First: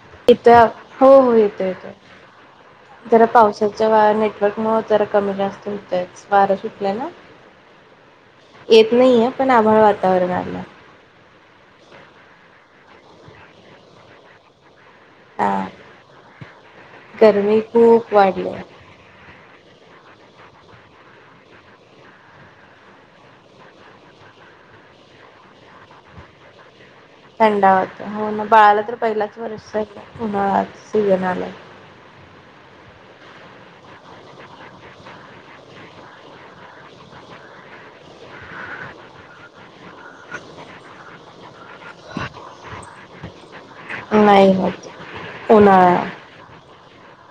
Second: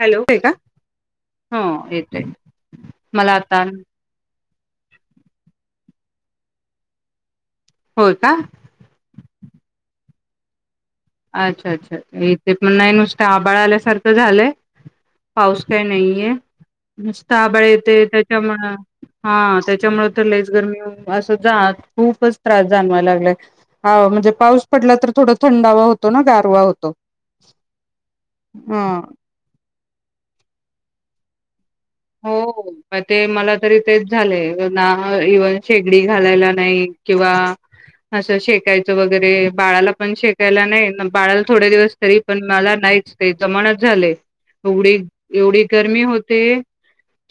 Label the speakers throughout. Speaker 1: Hello आहे
Speaker 2: इथ
Speaker 1: का?
Speaker 2: हो हो येतोय-येतोय जरा
Speaker 1: मला आता
Speaker 2: पावसाच्या वाऱ्याने रेंज मुळ जरा कमी जास्त होतयचं वारं सुटलयं ना?
Speaker 1: होय का
Speaker 2: येत नाहीये पण आभाळ वा तरर झालं
Speaker 1: अच्छा अच्छा इथे पण नाही नुसतं आबाळ आल्यासारखं झालंय. पाऊस
Speaker 2: हा
Speaker 1: काही नाहीये. नुसतं
Speaker 2: गरमी
Speaker 1: आबाळ येतंय
Speaker 2: खूप
Speaker 1: येतंय
Speaker 2: वाढली आहे.
Speaker 1: त्यांमुळं हा त्याच्यामुळे तर लयच गरमी. असं जा खूपच त्रास जाणवाय लागलाय आव म्हणजे पाऊस पडला तर थोडा थंडावा होत तो ना गारवा होतो.
Speaker 2: थंडावा होत. हो ना बाळाला तर
Speaker 1: हा
Speaker 2: पहिलाच वर्ष सिजन आलाय
Speaker 1: हो ते मला तरी तेच झालेय ना. इव्हन शेगडी घालायला नाही किंवा असं शेकायचं वगैरे बाळाला पण शेकायला नाही. बाळाला थोडे दिवस तरी पण मला नाहीच तेच जमनाच झालंय
Speaker 2: नाही
Speaker 1: एवढी
Speaker 2: होत
Speaker 1: एवढी गर्मी
Speaker 2: उन्हाळा
Speaker 1: होते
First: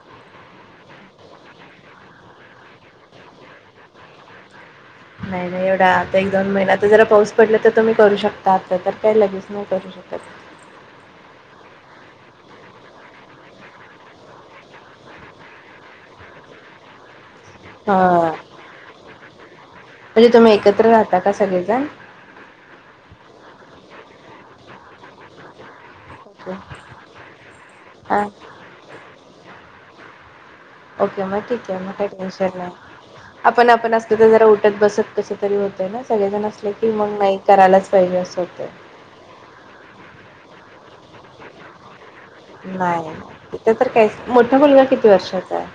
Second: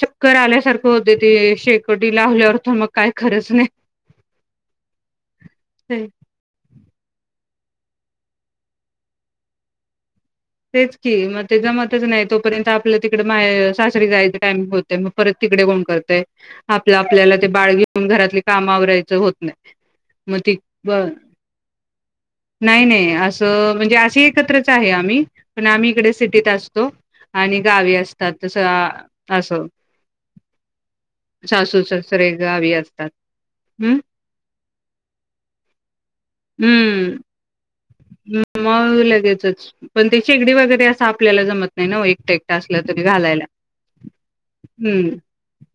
Speaker 1: चक्कर आल्यासारखं होतंय ते शेकोटीला लावल्यावरथ मग काय खरच नाही
Speaker 2: नाही नाही एवढा आता एक-दोन महिन्या आताजरा पाऊस पडलं तर तुम्ही करू शकता. आता तर काही लगेच नाही करू शकत.
Speaker 1: तेच की मग ते जमतचं नाही. तोपर्यंत आपलं तिकडं मा सासरी जायचं टाइम होतंय मग परत तिकडं कोण करतंय, आपलं आपल्याला बाळ
Speaker 2: हा
Speaker 1: घेऊन घरातली काम आवरायचं होत नाही
Speaker 2: म्हणजे
Speaker 1: म
Speaker 2: तुम्ही
Speaker 1: ती
Speaker 2: एकत्र राहता का सगळेजण?
Speaker 1: नाही नाही असं म्हणजे अशी एकत्रच आहे आम्ही पण आम्ही इकडे सिटीत
Speaker 2: ओके
Speaker 1: असतो आणि गावी
Speaker 2: हा
Speaker 1: असतात तस असं
Speaker 2: ओके मग ठीके
Speaker 1: सासू
Speaker 2: मग काही
Speaker 1: सासरे
Speaker 2: टेन्शन नाही.
Speaker 1: गावी असतात.
Speaker 2: आपण आपण
Speaker 1: हं,
Speaker 2: असलं तर जरा उठत, बसत कसं तरी होतय ना! सगळेजण असले की मग नाही करायलाच पाहिजे असं
Speaker 1: म
Speaker 2: होतंय.
Speaker 1: मळ लगेचचं. पण ते शेगडीवर वगैरे असं आपल्याला जमत नाही‌ नव्ह हे
Speaker 2: नाही इथ तर कायच, मोठा मुलगा किती
Speaker 1: हं
Speaker 2: वर्षाचा आहे?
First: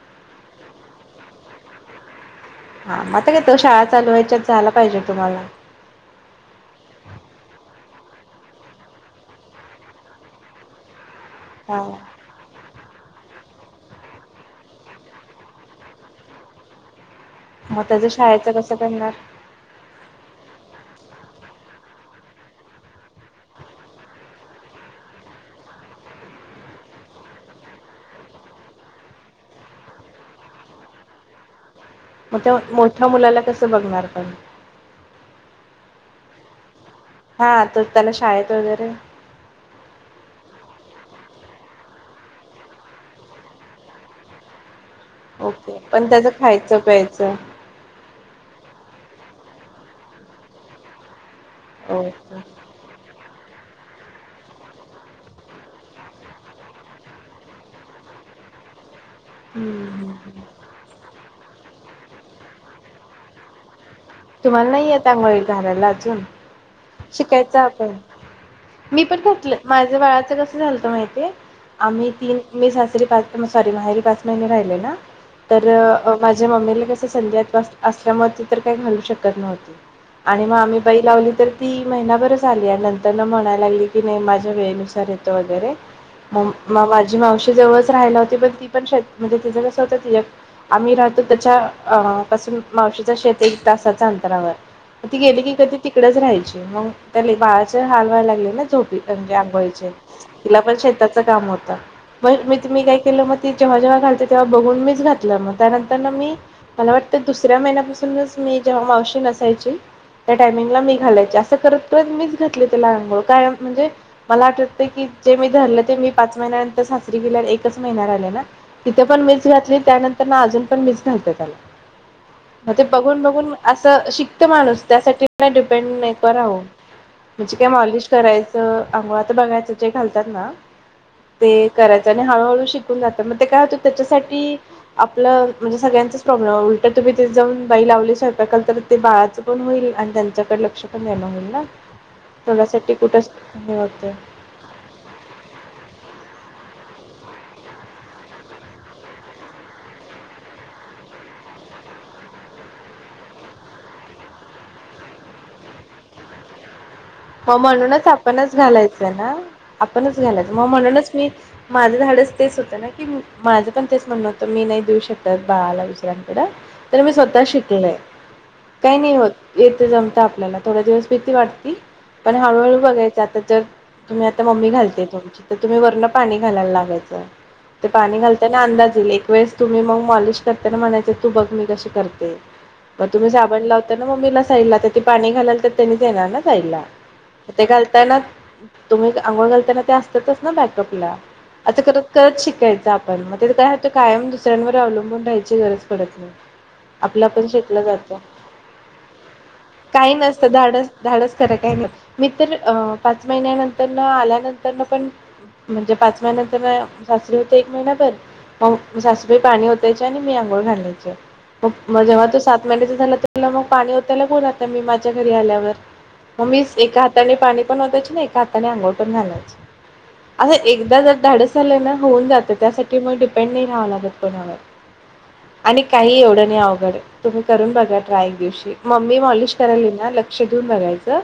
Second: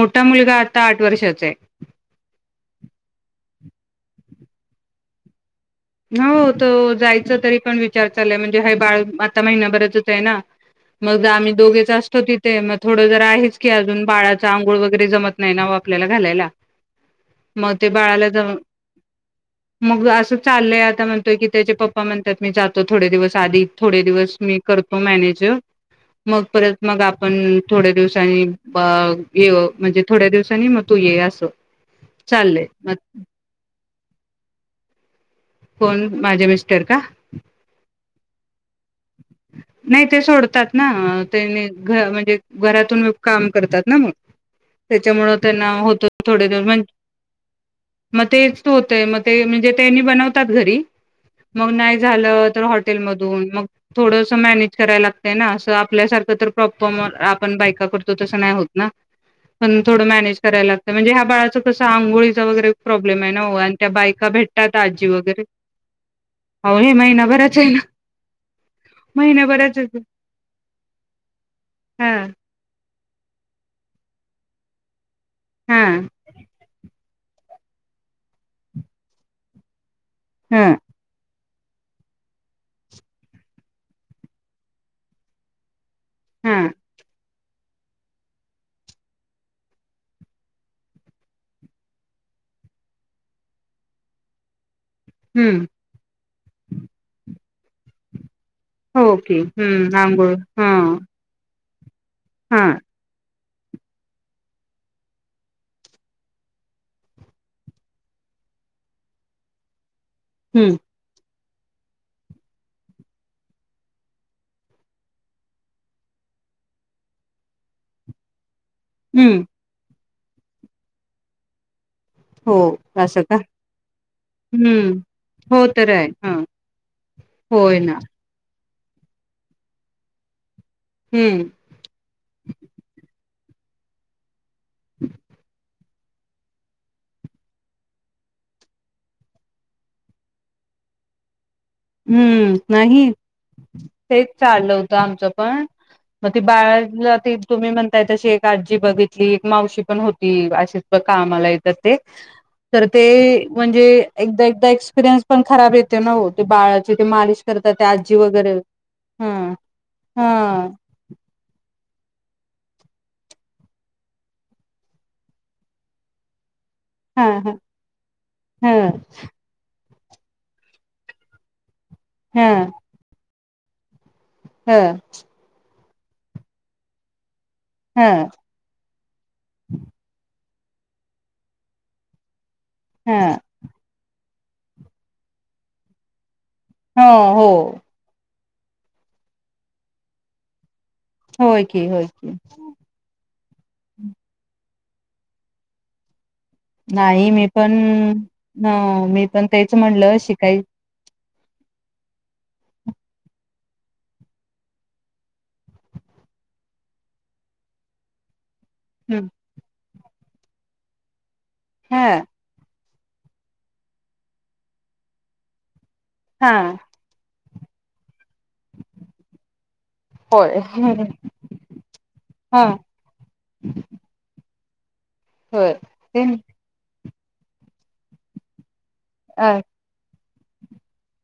Speaker 1: मोठा मुलगा आता आठ वर्षाचा आहे.
Speaker 2: हा म आता काय तो शाळा चालू व्हायच्या आत जायला पाहिजे तुम्हाला
Speaker 1: हु तो जायच तरी पण विचार चाललाय म्हणजे हाय बाळ आता महिनाभरचच आहे ना मग आम्ही
Speaker 2: हा.
Speaker 1: दोघेच असतो तिथे मग थोडं जरा आहेच की अजून बाळाचा आंघोळ वगैरे जमत नाही ना ओ आपल्याला घालायला मग ते
Speaker 2: त्याचं
Speaker 1: बाळाला
Speaker 2: शाळेचं
Speaker 1: जम
Speaker 2: कसं करणार?
Speaker 1: मग असं लय आता म्हणतोय की त्याचे पप्पा म्हणतात मी जातो थोडे दिवस आधी थोडे दिवस मी करतो मॅनेज मग परत मग आपण थोड्या दिवसांनी ब य ये म्हणजे थोड्या दिवसांनी मग तू ये अस
Speaker 2: म त्या मोठ्या मुलाला कसं बघणार पण
Speaker 1: कोण माझे मिस्ट टर का?
Speaker 2: हा तर त्याला शाळेत वगैरे
Speaker 1: नाही ते सोडतात. ना त्यांनी घ म्हणजे घरातून काम करतात ना मग त्याच्यामुळ त्यांना
Speaker 2: ओके
Speaker 1: होत
Speaker 2: पण त्याचं
Speaker 1: थोडे
Speaker 2: खायचं
Speaker 1: म्हणं
Speaker 2: प्यायचं
Speaker 1: म तेच होतेय मग ते ते तेनी बनवत तात घरी मग नाही
Speaker 2: ओके.
Speaker 1: झालं तर हॉटेलमधून मग थोडंस मॅनेज करायला लागतंय ना असं आपल्यासारखं तर प्रॉपर मग आपण बायका करतो तसं नाय होत ना पण
Speaker 2: हम्म
Speaker 1: थोडं
Speaker 2: हम्म.
Speaker 1: मॅनेज
Speaker 2: हम्म.
Speaker 1: करायला लागतं म्हणजे ह्या बाळाच तस आंघोळीचा वगैरे प्रॉब्लेम आहे ना ओ अन त्या बायका
Speaker 2: तुम्हाला
Speaker 1: भेटतात
Speaker 2: नाही येत
Speaker 1: आजी वग
Speaker 2: आंघोळी घालायला अजून शिकायच
Speaker 1: आहे ना
Speaker 2: आपण मी पण घातलं
Speaker 1: महिनाभराच
Speaker 2: माझ बाळाच कस झालंत माहितीये आम्ही
Speaker 1: हा
Speaker 2: तीन मी सासरी [unintelligible] माहेरी पाच महिने राहिले ना तर
Speaker 1: हा
Speaker 2: माझ्या मम्मीला कस ते संधिवात त्रास असल्यामुळ ती तर काय घाल शकत नव्हती. आणि मग
Speaker 1: हा
Speaker 2: आम्ही बाई लावली तर ती महिनाभरच आली आणि नंतर न म्हणायला लागली की नाही माझ्या वेळेनुसार येतो वगैरे म
Speaker 1: हा
Speaker 2: माव आजी मावशी जवळच राहायला होती पण ती पण शेत म्हणजे तिचं कसं होतं ती आम्ही राहतो त्याच्या पासून मावशीच शेत एक तासाच अंतरावर म ती गेली की
Speaker 1: हम्म
Speaker 2: कधी तिकडेच राहायची. मग त्या लय बाळाचे हाल वायला लागले. [unintelligible]
Speaker 1: ओके
Speaker 2: आंघोळचे
Speaker 1: हम्म आंघोळ
Speaker 2: तिला
Speaker 1: हा
Speaker 2: पण शेताच काम होत. ब मी
Speaker 1: हा
Speaker 2: तुम्ही काय केलं म ती जेव्हा जेव्हा घालते तेव्हा बघून मीच घातलं मग त्यानंतर न मी मला वाटतं दुसऱ्या महिन्यापासूनच मी जेव्हा मावशी नसायची. त्या
Speaker 1: हम्म
Speaker 2: टाइमिंगला मी घालायची असं. अस करत करत मीच घातले तेला अंघोळ कायम म्हणजे मला आठवत की जे मी धरलं ते मी पाच महिन्यानंतर सासरी गेल्या एकच महिना राहिले ना. तिथं पण
Speaker 1: हम्म
Speaker 2: मीच घातली त्यानं- - ना अजून पण मीच घालते त्याला.
Speaker 1: हो.
Speaker 2: मग ते बघून
Speaker 1: असं का
Speaker 2: बघून असं शिकत माणूस
Speaker 1: हम्म
Speaker 2: त्यासाठी नाही
Speaker 1: हो
Speaker 2: डिपेंड
Speaker 1: तर आहे
Speaker 2: नको
Speaker 1: हा
Speaker 2: राहू म्हणजे काय
Speaker 1: होय ना
Speaker 2: मॉलिश कराय तर आंघोळ आता बघायचं जे घालतात ना.
Speaker 1: हम्म
Speaker 2: ते करायचं आणि हळूहळू शिकून जात. तर मग ते काय होतं त्याच्यासाठी आपलं म्हणजे सगळ्यांच प्रॉब्लेम हाय उलट तुम्ही तिथ जाऊन बाई लावली स्वयंपाकाला तर ते बाळाचं पण होईल आणि त्यांच्याकडे लक्ष पण देणं होईल ना.
Speaker 1: हम्म.
Speaker 2: तेवढ्यासाठी
Speaker 1: नाही
Speaker 2: कुठंच हे होतंय.
Speaker 1: तेच चाललं होतं आमचं पण मग ते बाळा - - ला तुम्ही म्हणताय तशी एक आजी बघितली. एक मावशी पण होती अशीच कामला येतात ते तर ते म्हणजे एकदा एकदा एक्सपिरियन्स पण खराब येते ना ओ. ते बाळ
Speaker 2: हो म्हणूनच आपणच घालायचं
Speaker 1: ह
Speaker 2: ना. आपणच
Speaker 1: ह
Speaker 2: घालायचं. मग म्हणूनच मी माझं धाडस तेच होतं ना की माझं पण तेच म्हणणं होतं मी नाही देऊ शकत बाळाला दुसऱ्यांकडं. तर मी
Speaker 1: ह
Speaker 2: स्वतः
Speaker 1: ह
Speaker 2: शिकलय.
Speaker 1: ह
Speaker 2: काही नाही होत येत जम आपल्याला थोड्या दिवस भीती वाटती. पण
Speaker 1: ह
Speaker 2: हळूहळू बघायचं आता. तर तुम्ही आता मम्मी
Speaker 1: ह
Speaker 2: घालते तुमची तर तुम्ही वर पूर्ण पाणी घालायला लागायचं. ते पाणी
Speaker 1: ह
Speaker 2: घालताना अंदाज येईल. एक वेळेस तुम्ही मग मॉलिश करताना म्हणायचं तू बघ मी कशी करते. मग तुम्ही
Speaker 1: ह
Speaker 2: साबण लावताना मम्मीला ला पाणी घालाल तर त्यांनी च येणार ना साईडला.
Speaker 1: हो हो
Speaker 2: ते घालताय ना. तुम्ही आंघोळ घालताना ते असतातच ना बॅग - - आपल्या
Speaker 1: होय
Speaker 2: अस
Speaker 1: की
Speaker 2: करत
Speaker 1: होय की
Speaker 2: करत शिकायचं आपण म तेज काय होत कायम दुसऱ्यांवर अवलंबून राहायची गरज पडत नाही. आपलं
Speaker 1: नाही मी पण,
Speaker 2: शिकलं जातं
Speaker 1: ह मी पण तेच म्हणलं शिकाय
Speaker 2: खरं काय म मी तर पाच महिन्यानंतर आल्यानंतरन पण म्हणजे पाच महिन्यानंतर सासरे होते एक महिनाभर मग सासूबाई पाणी ओतायच्या आणि मी आंघोळ घालायचे. म
Speaker 1: ह
Speaker 2: जेव्हा तो सात महिन्याचा होता झा तुला मग पाणी ओताला कोण आता मी माझ्या घरी आल्यावर?
Speaker 1: हा!
Speaker 2: पहिले पाणी पण ओतायचे नाही हाताने आंघोळ पण घालायचं
Speaker 1: होय
Speaker 2: असं एकदा
Speaker 1: ह
Speaker 2: जर धाडस झालंय ना होऊन जातं. त्यासाठी मग डिपेंड नाही राहावं लागत कोणावर.
Speaker 1: होय
Speaker 2: आणि काही
Speaker 1: ते
Speaker 2: एवढं नाही अवघड तुम्ही करून बघा ट्राय एक दिवशी. मम्मी
Speaker 1: अ
Speaker 2: मॉलिश करायली ना शिजून बघायचं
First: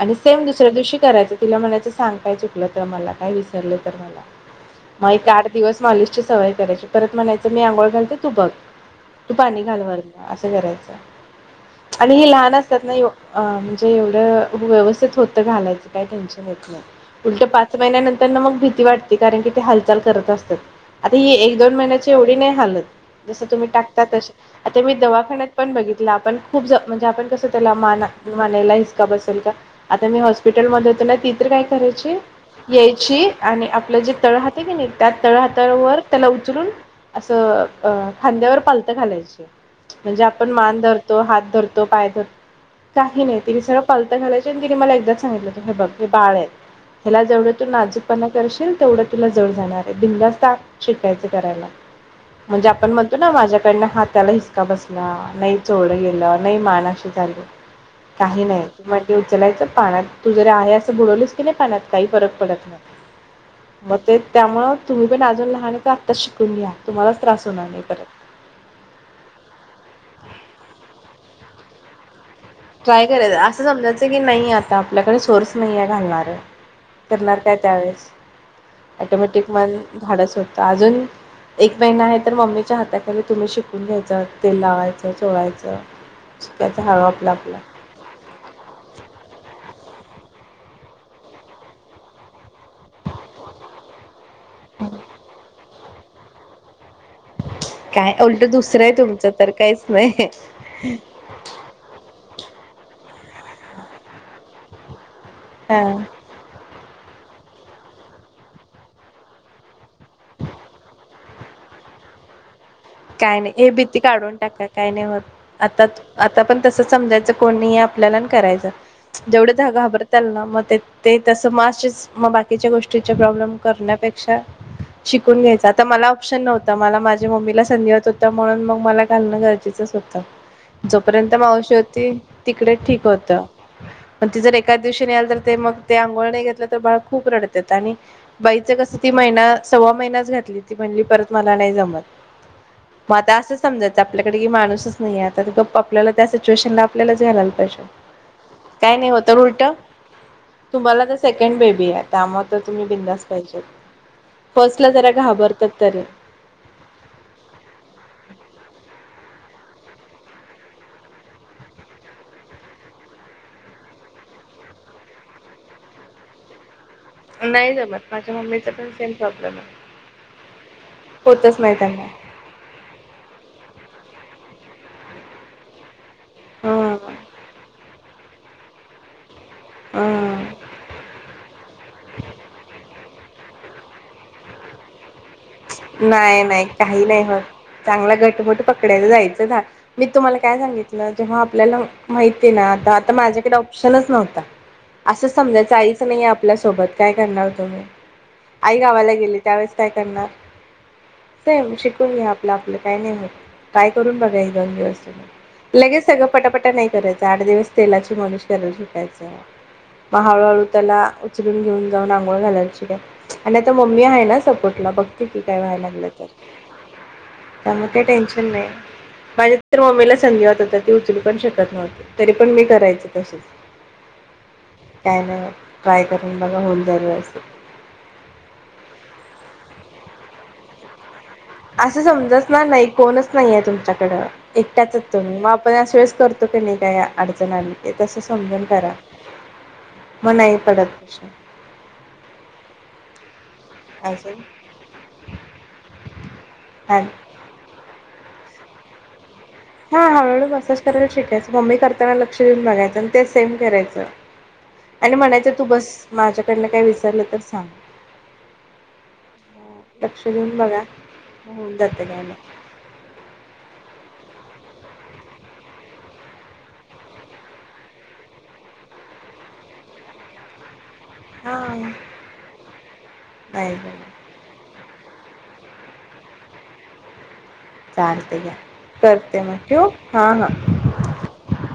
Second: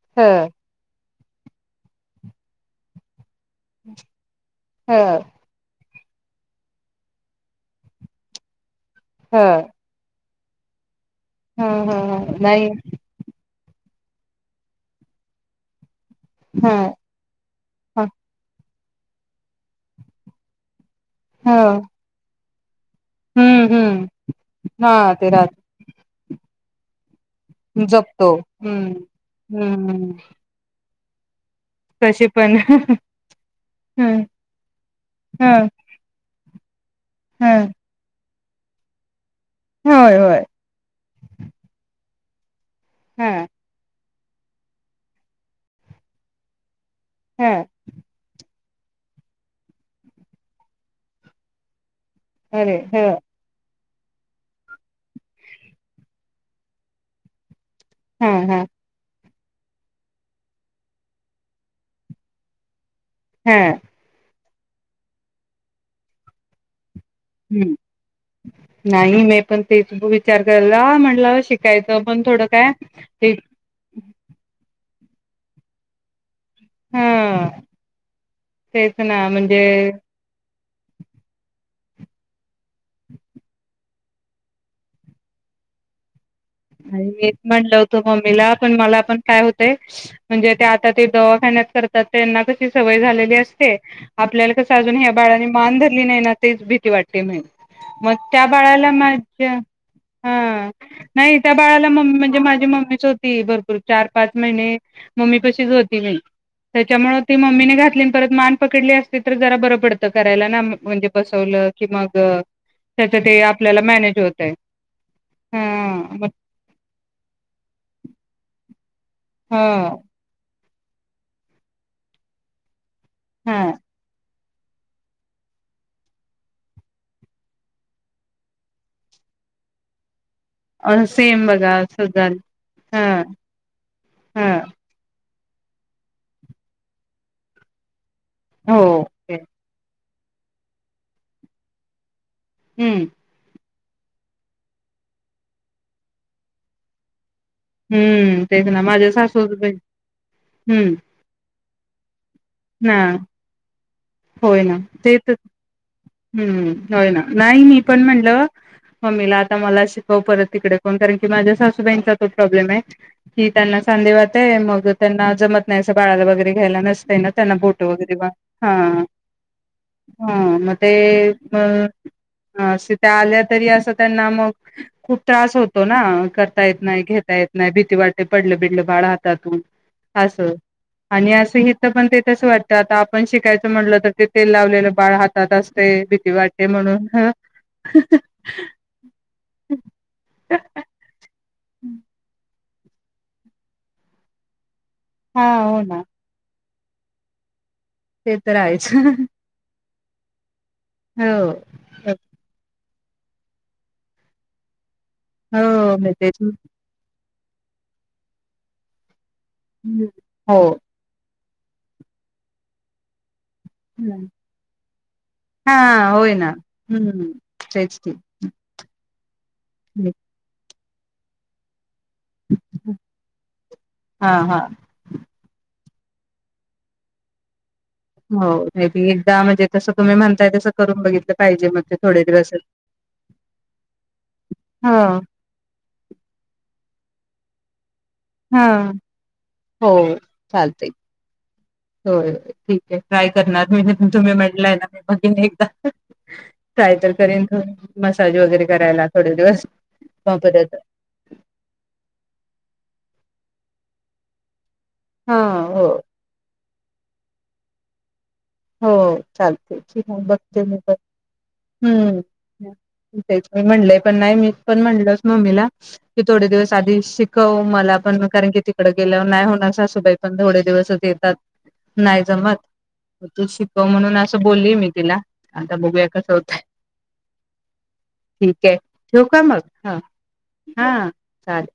Speaker 2: आणि
Speaker 1: ह
Speaker 2: सेम दुसऱ्या दिवशी करायचं तिला म्हलायचं सांग काय चुकलं तर मला, काय वि म
Speaker 1: ह
Speaker 2: माला आठ दिवस मालिश ची सवय करायची. परत म्हणायचं मी आंघोळ घालते तु बघ. तू
Speaker 1: ह
Speaker 2: पाणी घाल वर असं करायचं.
Speaker 1: ह
Speaker 2: आणि हे
Speaker 1: ह
Speaker 2: लहान
Speaker 1: नाही
Speaker 2: असतात ना अ ते येवढं व्यवस्थित होतं घालायचं काय टेन्शन येत
Speaker 1: ह
Speaker 2: नाही. उलट पाच महिन्या
Speaker 1: ह
Speaker 2: नंतर नं मग भी भीती वाटते कारण की ते हालचाल करत असत्यात. आता हि एक दोन
Speaker 1: हम्म
Speaker 2: महिन्याची एवढी नाही हालत जसं तुम्ही टाकता
Speaker 1: हम्म
Speaker 2: तस. आता मी
Speaker 1: हा ते
Speaker 2: दवाखान्यात
Speaker 1: राहत
Speaker 2: पण बघितलं आपण खूप जन म्हणजे आपण कसं? त्याला मान
Speaker 1: जपतो
Speaker 2: मानेला
Speaker 1: हम्म
Speaker 2: हिसका बस आता
Speaker 1: हम्म
Speaker 2: मी हॉस्पिटल म [inaudible] ती काय करायची
Speaker 1: कसे पण
Speaker 2: यायची आणि आपलं जे
Speaker 1: ह
Speaker 2: तळ हात आहे की नाइ, त्या तळ
Speaker 1: ह
Speaker 2: हातावर त्याला उचलून असं अं खांद्यावर पालतं घालायचं
Speaker 1: होय
Speaker 2: म्हणजे
Speaker 1: होय
Speaker 2: आपण मान धरतो हात धरतो पाय धर काही नाही
Speaker 1: ह
Speaker 2: तीनी सरळ पालथ घालायचे आणि तिनी मला एकदा सांगितलं होतं हे बघ हे बाळ ये ह्याला जेवढं
Speaker 1: ह
Speaker 2: तू नाजूकपणा करशील तेवढं तिला जड जाणार आहे बिनधास्त ताप शिकायच करायला म्हणजे
Speaker 1: अरे
Speaker 2: आपण
Speaker 1: ह
Speaker 2: म्हणतो ना माझ्या त्यांना हाताला हिसका बसला नाई चोळल गेलं नाई मान अशी झाली
Speaker 1: हा
Speaker 2: काही
Speaker 1: हा
Speaker 2: नाही म ते उचलायच पाण्यात तू जरी आहे असं बुडवलीस की नाय पाण्यात काही फरक पडत नाय
Speaker 1: हा
Speaker 2: म तेच त्यामुळ तुम्ही पण अजून लहान त आत्ताच शिकून घ्या. तुम्हालाच त्रास होणार
Speaker 1: हूं
Speaker 2: नाही परत
Speaker 1: नाही मी पण तेच विचार करला म्हटला शिकायचं पण थोडं काय
Speaker 2: ट्राय
Speaker 1: ते
Speaker 2: करायच असं समजायचं की नाहीये आत आता आपल्याकडे सोर्स नाही ये घालणार करणार
Speaker 1: हा
Speaker 2: काय त्यावेेळेस
Speaker 1: तेच ना
Speaker 2: ऑटोमॅटिक मन
Speaker 1: म्हणजे
Speaker 2: धाडस होतं अजून एक महिना आहे तर मम्मीच्या हाताखाली तुम्ही शिकून घ्यायच तेल लावायचं चोळायचं शिकचं हळू
Speaker 1: आणि
Speaker 2: आपलं
Speaker 1: मीच
Speaker 2: आप
Speaker 1: म्हणलं होतं मम्मीला पण मला पण काय होत ते म्हणजे ते आता ते दवाखान्यात करतात त्यांना कशी सवय झालेली असते. आपल्याला कसं अजून ह्या बाळाने मान धर ली नाय ना तेच भीती वाट काय माहीत म
Speaker 2: काय उलट
Speaker 1: त्या
Speaker 2: दुसरं
Speaker 1: बाळाला
Speaker 2: आहे तुमचं तर
Speaker 1: माझ्या
Speaker 2: काहीच नाही
Speaker 1: हा नाही त्या बाळाला मम्मी म्हणजे माझी मम्मीच होती भरपूर चार पाच महिने मम्मी पाशीच
Speaker 2: हा
Speaker 1: होती मी त्यामुळं ती मम्मीन घातली परत मान पकडली असती तर जरा बर पडत करायला ना म्हणजे बसवलं की मग त्याच ते
Speaker 2: काय नाही हे
Speaker 1: आपल्याला
Speaker 2: भीती
Speaker 1: मॅनेज
Speaker 2: काढून
Speaker 1: होतय
Speaker 2: टाका काय नाही होत
Speaker 1: हा
Speaker 2: आता
Speaker 1: मग
Speaker 2: आता पण तस समजायचं कोण नायये आपल्याला कराय [inaudible] जेवढ्या
Speaker 1: ह
Speaker 2: त्या घाबरत्याल ना म ते ते तसं मासचिस मग बाकीच्या गोष् तीचे प्रॉब्लेम
Speaker 1: हा
Speaker 2: करण्या पेक्षा शिकून घ्यायचं आता मला ऑप्शन नव्हत. मला माझ्या मम्मीला संधीवात होता म्हणून मग मला घालणं गरजेचंच होतं. जोपर्यंत
Speaker 1: सेम
Speaker 2: मावशी
Speaker 1: बघा असंच
Speaker 2: होती
Speaker 1: झालं
Speaker 2: तिकडे ठीक
Speaker 1: हा
Speaker 2: होतं पण ती
Speaker 1: हा
Speaker 2: जर एकाच दिवशी नाइ आली तर ते मग ते आंघोळ नाही घातलं तर बाळ खूप रडतेत आणि बाईचं
Speaker 1: हो
Speaker 2: कसं ती
Speaker 1: ते
Speaker 2: महिना सव्वा महिन्यात घातली ति म्हणली परत मला नाही जमत.
Speaker 1: हम्म
Speaker 2: म आता आसच समजायचं आपल्याकडे की माणूसच नाही आता. गप् आपल्याला त्या सिच्युएशनला आपल्याला चं घालायला
Speaker 1: हम्म तेच ना
Speaker 2: काय नाही
Speaker 1: माझ्या
Speaker 2: होतं
Speaker 1: सासू
Speaker 2: उलटं,
Speaker 1: हम्म
Speaker 2: तुम्हाला तर सेकंड भेट बिहार त्यामुळे तर तुम्ही
Speaker 1: ना
Speaker 2: बिंदास पाहिजेत.
Speaker 1: होय ना
Speaker 2: फर्स्टला जरा
Speaker 1: ते तर
Speaker 2: घाबरतात तरी
Speaker 1: हम्म होय ना नाही मी पण म्हणलं मम्मीला आता मला शिकव परत तिकडं कोण करील. माझ्या सासुबाईचं तोच प्रॉब्लेमे ति त्यांना सांधिवाते मग त्यांना जमत नाही असं बाळाला वगैरे घ्यायला त्यांना
Speaker 2: नाही
Speaker 1: बोट
Speaker 2: जमत
Speaker 1: वगैरे बा,
Speaker 2: माझ्या मम्मीचा पण
Speaker 1: हा!
Speaker 2: सेम प्रॉब्लेम आहे.
Speaker 1: हा मते
Speaker 2: होतच नाही
Speaker 1: अ
Speaker 2: त्यांना
Speaker 1: तिथे आल्या तरी असं त्यांना मग खूप त्रास होतो ना करता येत नाही.
Speaker 2: हं
Speaker 1: घेता येत नाही. भीती वाटे पडलं बिडलं बाळ हा हातातुन असं
Speaker 2: हं
Speaker 1: आणि असं इथं पण तेच आता आपण शिकायचं म्हटलं तर तेल लावलेलं बाळ हात
Speaker 2: नाही-नाही काही नाही होत. चांगला घटमुट पकडायच जायचं झा. मी तुम्हाला काय सांगितलं जेव्हा आपल्याला माहिती ना आता माझ्याकडे ऑप्शनच नव्हता असं
Speaker 1: हा
Speaker 2: समजायचं
Speaker 1: हो ना
Speaker 2: आईचं नाहीये आपल्या सो सोबत काय करणार होतो मी
Speaker 1: ते तर
Speaker 2: आई
Speaker 1: आहेच
Speaker 2: गावाला गेली त्यावेळेस काय करणार
Speaker 1: हो
Speaker 2: सेम शिकून घे आपलं आपलं. काय नाही होत. ट्राय करून बघा एक-दोन दिवस
Speaker 1: हो
Speaker 2: लगेच
Speaker 1: मी
Speaker 2: सगळं
Speaker 1: तेच
Speaker 2: पटापटा नाही करायचं आठ दिवस तेलाची मॉलिश करायला शिकायचं म हळू
Speaker 1: हो
Speaker 2: हळू त्याला चलून घेऊ जाऊन अंघोळ घायचीय त्यात आणि आता मम्मी हाय ना सपोर्टला बघ काय
Speaker 1: हा
Speaker 2: व्हायला लागलं तर
Speaker 1: होय ना हम्म
Speaker 2: त्यामुळे
Speaker 1: तेच
Speaker 2: ते
Speaker 1: की
Speaker 2: टेन्शन नाही माझ्या तर मम्मीला संधिवतये तर, ती उचलू पण शकत नव्हते. तरी पण, मी करायच तसच
Speaker 1: हा हा
Speaker 2: काय नाही होत. ट्राय करून बघा होऊन जाईल. व्यवस्थित
Speaker 1: हो, मी पण एकदा म्हणजे जसं, तुम्ही म्हणताय तसं करून बघितलं. पाहिजे मग ते
Speaker 2: असं
Speaker 1: थोडे दिवस
Speaker 2: समजणार नाही, कोणच नाही आहे. तुमच्याकडं एकट्याचच
Speaker 1: हो
Speaker 2: तुम्ही मग, आपण अशा वेळेस करतो. की नाही काय. अडचण आली. ते तसं
Speaker 1: हा
Speaker 2: समजून करा
Speaker 1: होय
Speaker 2: मग नाही पडत
Speaker 1: चालतय,
Speaker 2: प्रश्न
Speaker 1: होय, होय ठीक, [unintelligible] करणार, मी तुम्ही
Speaker 2: अजून
Speaker 1: म्हटलंय, ना मी बघेन एकदा काय,
Speaker 2: हा
Speaker 1: तर करेन. मसाज वगैरे करायला थोडे दिवस
Speaker 2: हा हळूहळू
Speaker 1: तोपर्यंत
Speaker 2: मसाज करायला शिकायच. मम्मी करताना लक्ष देऊन बघायच. पण, ते सेम करायचं. आणि
Speaker 1: हा
Speaker 2: म्हणायचं, तू
Speaker 1: हो
Speaker 2: बस माझ्याकडन काय विसरलं तर सांग.
Speaker 1: हो चालते, ठीक आहे
Speaker 2: लक्ष देऊन
Speaker 1: बघते. मी
Speaker 2: बघा
Speaker 1: पण
Speaker 2: होऊन जातं घ्यायला
Speaker 1: हम्म तेच म्हणलंय. पण नाही, मी पण म्हणल, मम्मीला की थोडे दिवस आधी शिकव, मला पण कारण की तिकड गेल्यावर नाही होणार, सासूबाई पण थोडे दिवसच. देतात, नाही जमत. शिकव.
Speaker 2: हा
Speaker 1: म्हणून
Speaker 2: नाही
Speaker 1: अस बोल्ली, मी, तिला आता बघूया कस होतंय.
Speaker 2: चालते घ्या
Speaker 1: ठीक आहे. ठिव
Speaker 2: करते
Speaker 1: का मग
Speaker 2: ठेवू
Speaker 1: हा हा चालेल,